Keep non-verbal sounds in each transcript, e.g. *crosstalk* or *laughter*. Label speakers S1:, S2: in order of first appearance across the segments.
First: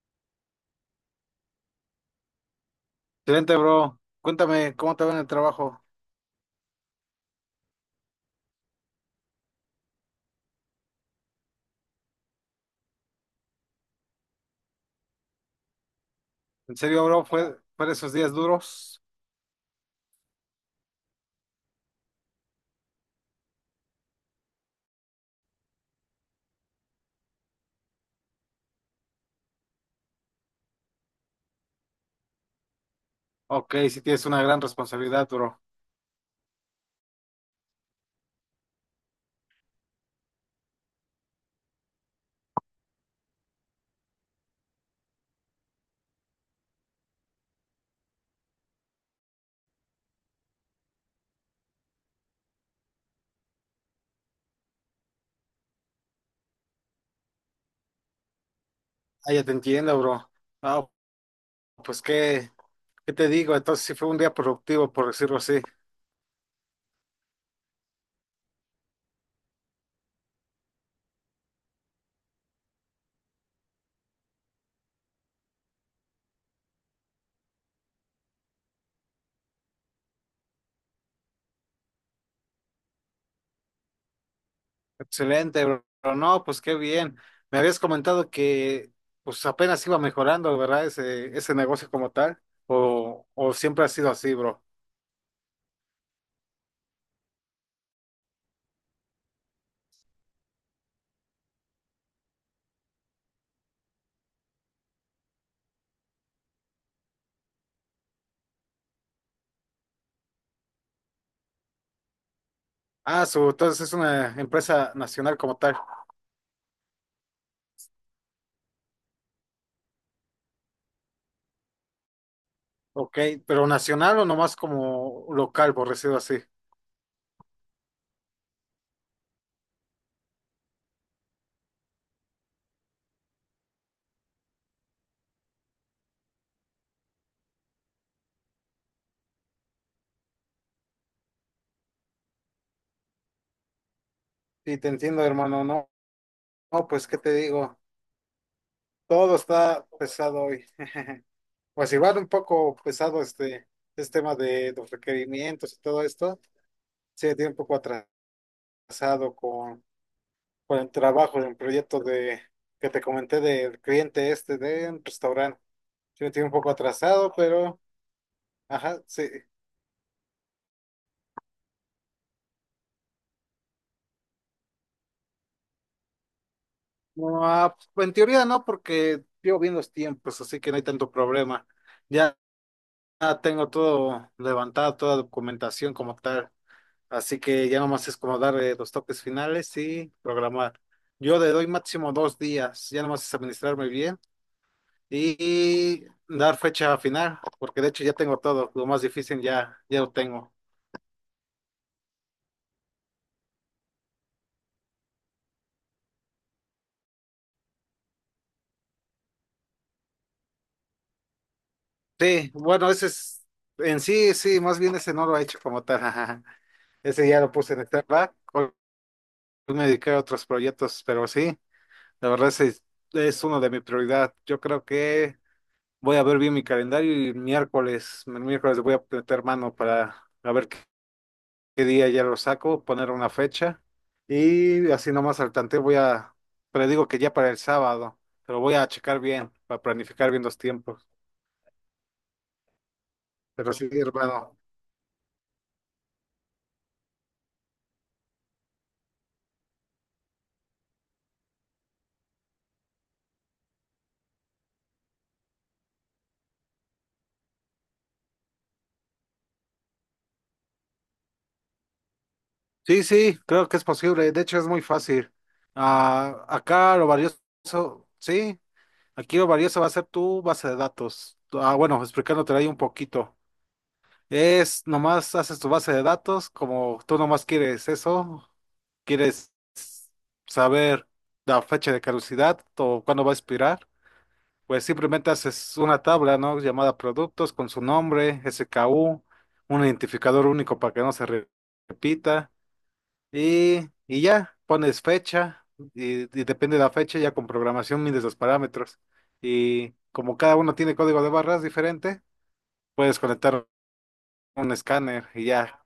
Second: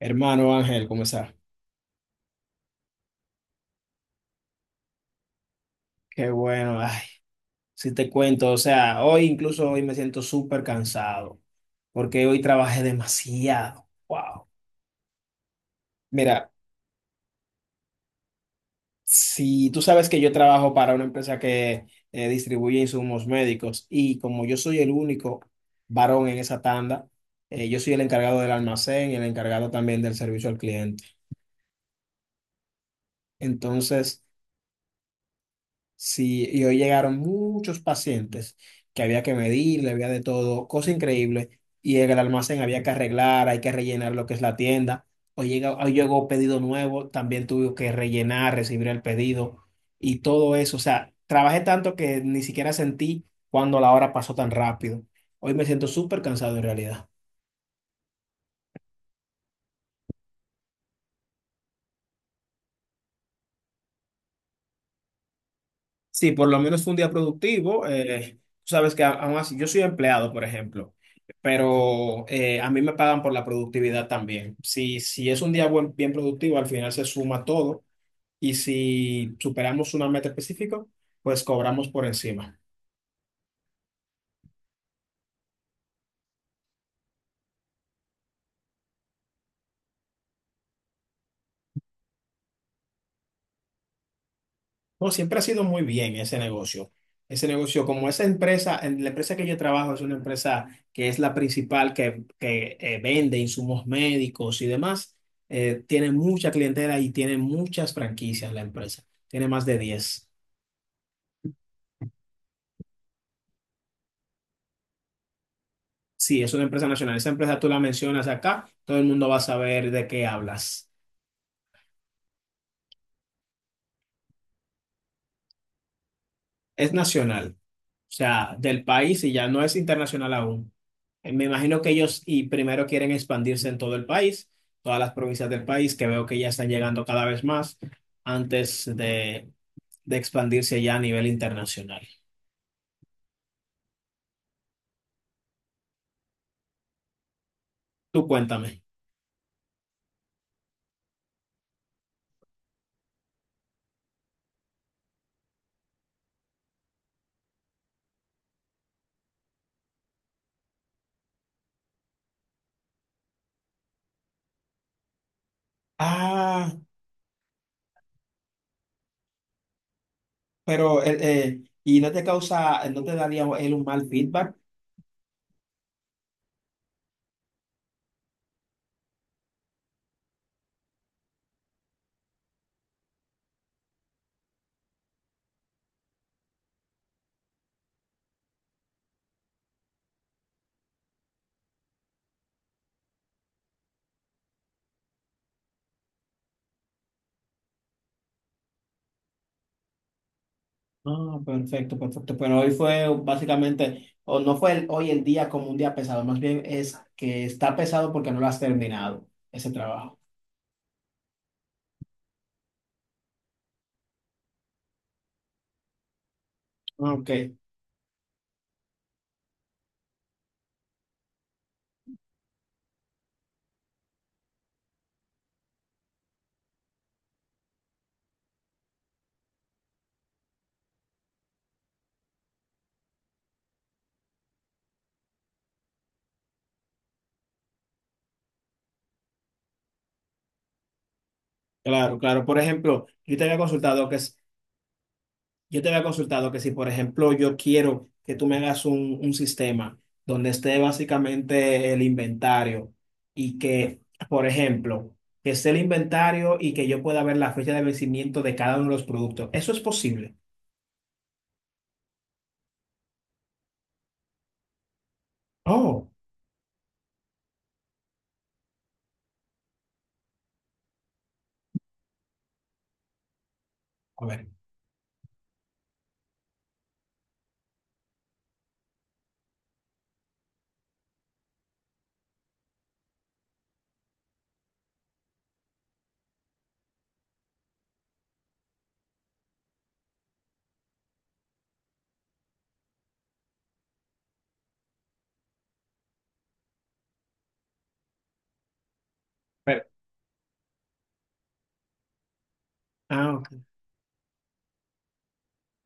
S1: Hermano Ángel, ¿cómo estás?
S2: Excelente, bro. Cuéntame, ¿cómo te va en el trabajo?
S1: Qué bueno, ay, si te cuento, o sea, hoy incluso hoy me siento súper cansado porque hoy trabajé demasiado. Wow. Mira,
S2: ¿En serio, bro? ¿Fue de esos días duros?
S1: si tú sabes que yo trabajo para una empresa que distribuye insumos médicos y como yo soy el único varón en esa tanda, yo soy el encargado del almacén y el encargado también del servicio al cliente.
S2: Ok, sí
S1: Entonces...
S2: tienes una gran responsabilidad, bro.
S1: Sí, y hoy llegaron muchos pacientes que había que medirle, había de todo, cosa increíble. Y en el almacén había que arreglar, hay que rellenar lo que es la tienda. Hoy llegó pedido nuevo, también tuve que rellenar, recibir el pedido y todo eso. O sea, trabajé tanto que ni siquiera sentí cuando la hora pasó tan rápido. Hoy me siento súper cansado en realidad.
S2: Ah, ya te entiendo, bro. Ah, pues ¿qué te digo? Entonces sí fue un día productivo, por decirlo así.
S1: Sí, por lo menos fue un día productivo. Tú sabes que aún así, yo soy empleado, por ejemplo, pero a mí me pagan por la productividad también. Si, si es un día bien productivo, al final se suma todo y si superamos una meta específica, pues cobramos por encima.
S2: Excelente, bro. No, pues qué bien. Me habías comentado que pues apenas iba mejorando, ¿verdad? Ese negocio como tal. O siempre ha sido así, bro.
S1: No, siempre ha sido muy bien ese negocio. Ese negocio, como esa empresa, en la empresa que yo trabajo es una empresa que es la principal que vende insumos médicos y demás, tiene mucha clientela y tiene muchas franquicias la empresa. Tiene más de 10.
S2: Ah, entonces es una empresa nacional como tal.
S1: Sí, es una empresa nacional. Esa empresa tú la mencionas acá, todo el mundo va a saber de qué hablas.
S2: Ok, pero nacional o nomás como local, por decirlo así.
S1: Es nacional. O sea, del país y ya no es internacional aún. Me imagino que ellos y primero quieren expandirse en todo el país, todas las provincias del país, que veo que ya están llegando cada vez más antes de expandirse ya a nivel internacional.
S2: Sí, te entiendo, hermano. No, no, pues qué te digo,
S1: Tú cuéntame.
S2: todo está pesado hoy. *laughs* Pues igual un poco pesado este tema de los requerimientos y todo esto. Sí, tiene un poco atrasado con el trabajo del proyecto de que te comenté del cliente este de un restaurante. Sí, me tiene un poco
S1: Ah,
S2: atrasado, pero ajá, sí.
S1: pero ¿y no te causa, no te daría él un mal feedback?
S2: No, pues, en teoría no, porque llevo bien los tiempos, así que no hay tanto problema. Ya tengo todo levantado, toda documentación como tal. Así que ya nomás es como dar los toques finales y programar. Yo le doy máximo dos días, ya nomás es administrarme bien y, dar fecha final, porque de hecho ya tengo todo, lo más difícil ya lo tengo.
S1: Ah, perfecto, perfecto. Pero hoy fue básicamente, o no fue hoy el día como un día pesado, más bien es que está pesado porque no lo has terminado, ese trabajo.
S2: Sí, bueno, ese es, en sí, sí, más bien ese no lo he hecho como tal, *laughs* ajá.
S1: Ah,
S2: Ese
S1: ok,
S2: ya lo puse en back. Hoy me dediqué a otros proyectos, pero sí, la verdad ese es, uno de mi prioridad. Yo creo que voy a ver bien mi calendario y el miércoles le voy a meter mano para a ver qué día ya lo saco, poner una fecha y así nomás al tanteo voy a, pero digo que ya para el sábado, pero voy a checar bien, para planificar bien los tiempos.
S1: claro, claro. Por ejemplo, yo te había
S2: Pero sí,
S1: consultado que,
S2: hermano.
S1: yo te había consultado que si, por ejemplo, yo quiero que tú me hagas un sistema donde esté básicamente el inventario y que, por ejemplo, que esté el inventario y que yo pueda ver la fecha de vencimiento de cada uno de los productos. ¿Eso es posible?
S2: Sí, sí, creo que es posible, de hecho es muy fácil.
S1: Oh,
S2: Ah, acá lo valioso, sí, aquí lo valioso va a ser tu base de datos. Ah, bueno, explicándote ahí un poquito.
S1: a ver.
S2: Es nomás haces tu base de datos, como tú nomás quieres eso, quieres saber la fecha de caducidad o cuándo va a expirar, pues simplemente haces una tabla, ¿no? Llamada productos con su nombre, SKU, un identificador único para que no se repita y ya pones fecha y depende de la fecha, ya con programación mides los parámetros
S1: Pero,
S2: y como cada uno tiene código de barras diferente, puedes
S1: ah, ok.
S2: conectar un escáner y ya.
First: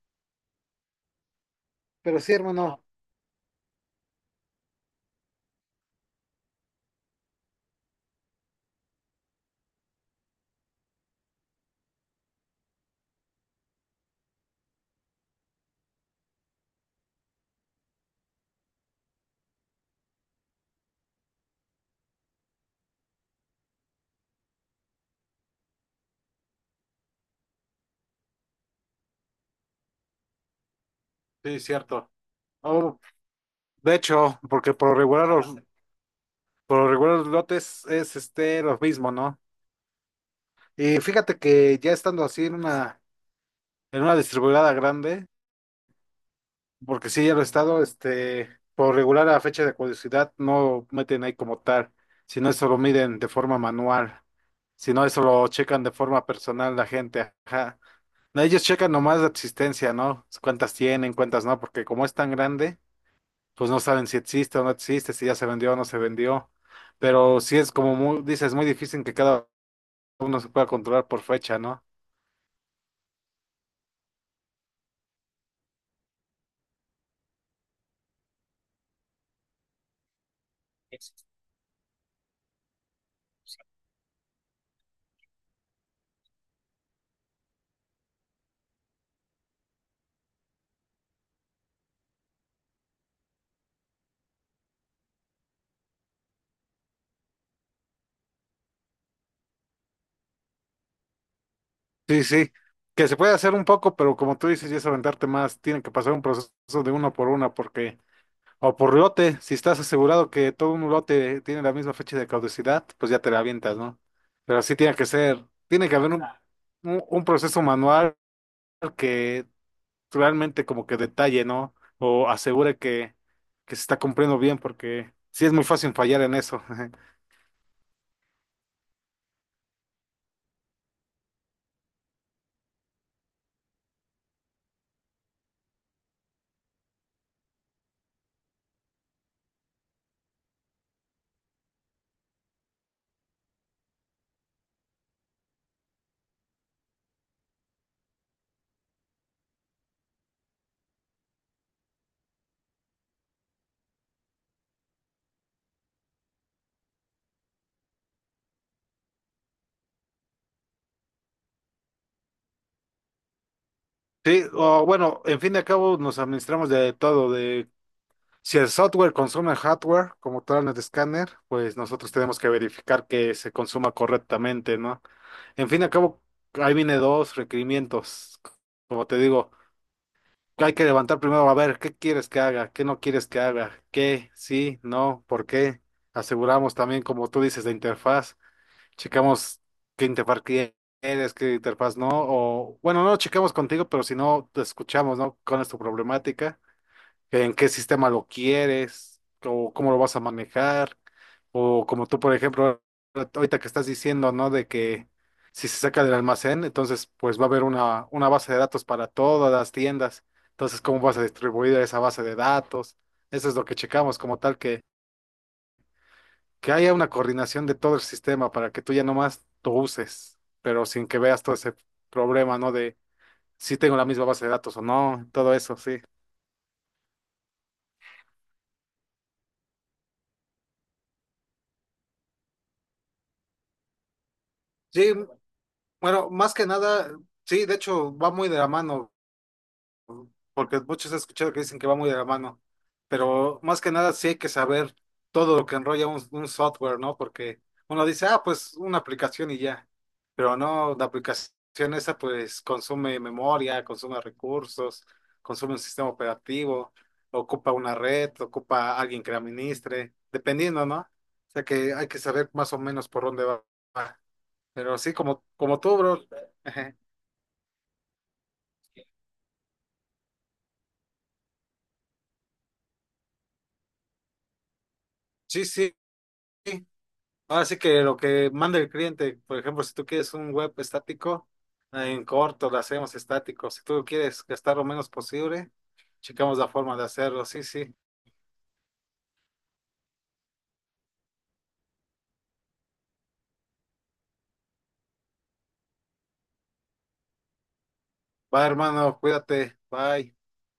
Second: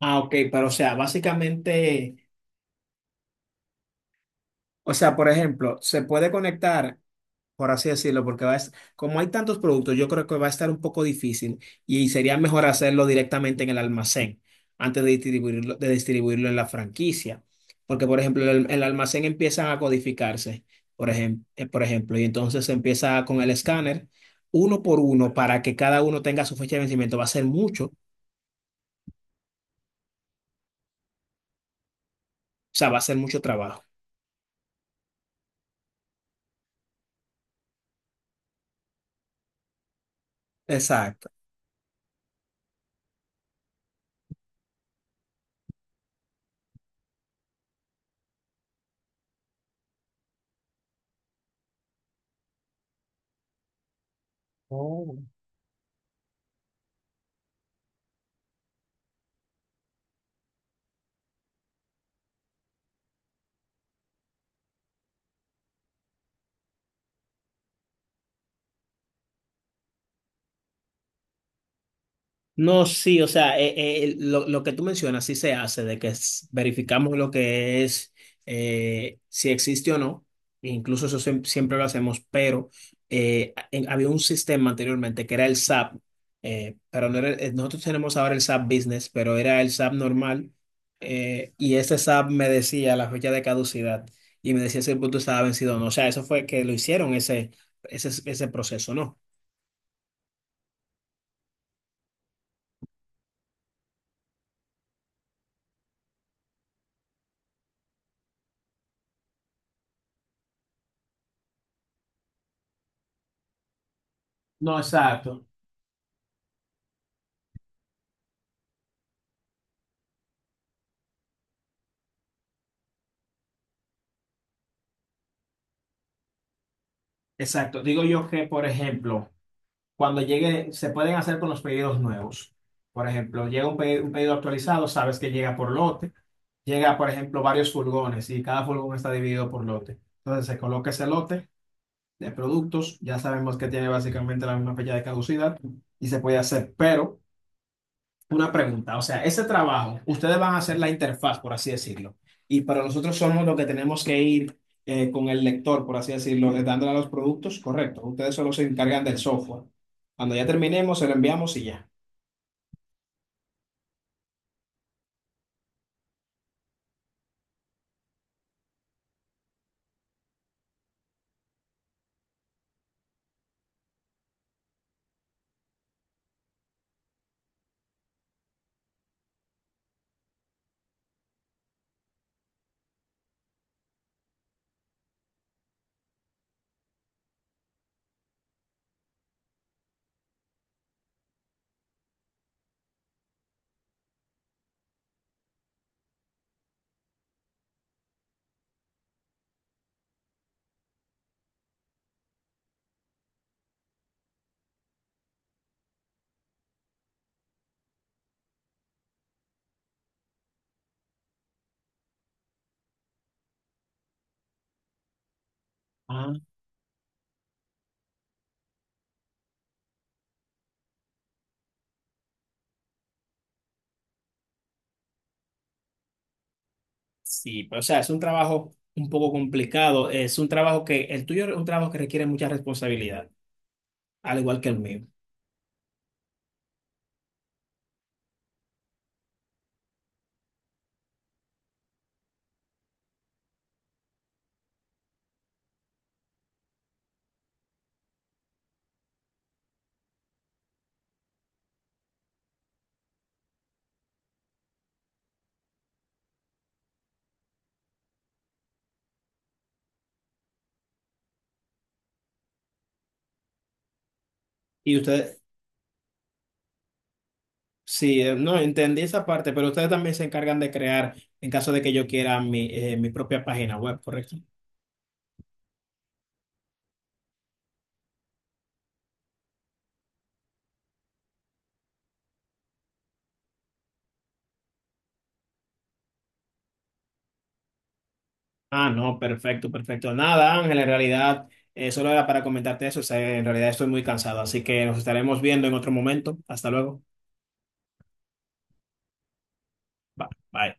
S1: Ah, ok, pero o sea, básicamente,
S2: Pero sí, hermano.
S1: o sea, por ejemplo, se puede conectar, por así decirlo, porque como hay tantos productos, yo creo que va a estar un poco difícil y sería mejor hacerlo directamente en el almacén antes de distribuirlo en la franquicia. Porque, por ejemplo, el almacén empiezan a codificarse, por ejemplo, por ejemplo, y entonces se empieza con el escáner uno por uno para que cada uno tenga su fecha de vencimiento. Va a ser mucho, o
S2: Sí, cierto.
S1: sea, va
S2: Oh,
S1: a ser mucho trabajo.
S2: de hecho, porque por lo regular los, por lo regular los lotes es este lo mismo, ¿no? Y
S1: Exacto.
S2: fíjate que ya estando así en una distribuidora grande, porque sí ya lo he estado, este, por lo regular a fecha de caducidad no meten ahí como tal, sino eso lo miden de forma manual, sino eso
S1: Oh.
S2: lo checan de forma personal la gente, ajá. No, ellos checan nomás la existencia, ¿no? Cuántas tienen, cuántas no, porque como es tan grande, pues no saben si existe o no existe, si ya se vendió o no se vendió. Pero sí es como muy, dices, muy difícil que cada uno se pueda controlar por fecha, ¿no?
S1: No, sí, o sea, lo que tú mencionas sí se hace, de que verificamos lo que es, si existe o no, e incluso eso siempre lo hacemos, pero había un sistema anteriormente que era el SAP, pero no era, nosotros tenemos ahora el SAP Business, pero era el SAP normal, y ese SAP me decía la fecha de caducidad y me decía si el producto estaba vencido o no, o sea, eso fue que lo hicieron ese proceso, ¿no?
S2: Sí, sí, que se puede hacer un poco, pero como tú dices, ya es aventarte más, tiene que pasar un proceso de uno por una, porque, o por lote, si estás asegurado que todo un lote tiene la misma fecha de caducidad, pues ya te la avientas, ¿no? Pero sí
S1: No,
S2: tiene que ser,
S1: exacto,
S2: tiene que haber un proceso manual que realmente como que detalle, ¿no? O asegure que se está cumpliendo bien, porque sí es muy fácil fallar en eso. *laughs*
S1: exacto. Digo yo que, por ejemplo, cuando llegue, se pueden hacer con los pedidos nuevos. Por ejemplo, llega un pedido actualizado, sabes que llega por lote. Llega, por ejemplo, varios furgones y cada furgón está dividido por lote. Entonces se coloca ese lote de productos, ya sabemos que tiene básicamente la misma fecha de caducidad y se puede hacer, pero una pregunta, o sea, ese trabajo, ustedes van a hacer la interfaz, por así decirlo, y para nosotros somos los que tenemos que ir con el lector, por así decirlo, dándole a los productos, correcto. Ustedes solo se encargan del software. Cuando ya terminemos, se lo enviamos y ya.
S2: Sí, o bueno, en fin de al cabo nos administramos de todo, de si el software consume el hardware, como tal en el escáner, pues nosotros tenemos que verificar que se consuma correctamente, ¿no? En fin de al cabo, ahí viene dos requerimientos. Como te digo, hay que levantar primero a ver qué quieres que haga, qué no quieres que haga, qué, sí, no, por qué. Aseguramos también, como tú dices, de interfaz. Checamos qué interfaz quieres, qué interfaz no. O bueno, no lo checamos contigo, pero si no, te escuchamos, ¿no? ¿Cuál es tu problemática? En qué sistema lo quieres, o cómo lo vas a manejar, o como tú, por ejemplo, ahorita que estás diciendo, ¿no? De que si se saca del almacén, entonces pues va a haber una base de datos para todas las tiendas. Entonces, ¿cómo vas a distribuir esa base de datos? Eso es lo que checamos como tal, que,
S1: Ah,
S2: que haya una coordinación de todo el sistema para que tú ya nomás lo uses, pero sin que veas todo ese problema, ¿no? De si tengo la misma base de datos o no, todo eso, sí.
S1: sí, pero o sea, es un trabajo un poco complicado. Es un trabajo que, el tuyo es un trabajo que requiere mucha responsabilidad, al igual que el mío.
S2: Sí, bueno, más que nada, sí, de hecho va muy de la mano, porque muchos he escuchado que dicen que va muy de la mano, pero más que nada sí hay que saber todo lo que enrolla un software, ¿no? Porque uno dice, ah, pues una aplicación y ya, pero no, la aplicación esa pues consume memoria, consume recursos, consume un sistema operativo, ocupa una red, ocupa alguien que la administre, dependiendo, ¿no? O sea que hay que saber más o menos por dónde va.
S1: Y
S2: Pero sí,
S1: ustedes,
S2: como tú, bro. *laughs*
S1: sí, no, entendí esa parte, pero ustedes también se encargan de crear, en caso de que yo quiera mi, mi propia página web, ¿correcto?
S2: Sí, sí. Ahora sí que lo que manda el cliente, por ejemplo, si tú quieres un web estático, en corto lo hacemos estático. Si tú quieres gastar lo menos posible, checamos la forma de hacerlo. Sí, sí.
S1: Ah, no, perfecto, perfecto. Nada, Ángel, en realidad solo era para comentarte eso. O sea, en realidad estoy muy cansado, así que nos estaremos viendo en otro momento. Hasta luego.
S2: Va, hermano, cuídate. Bye.
S1: Bye.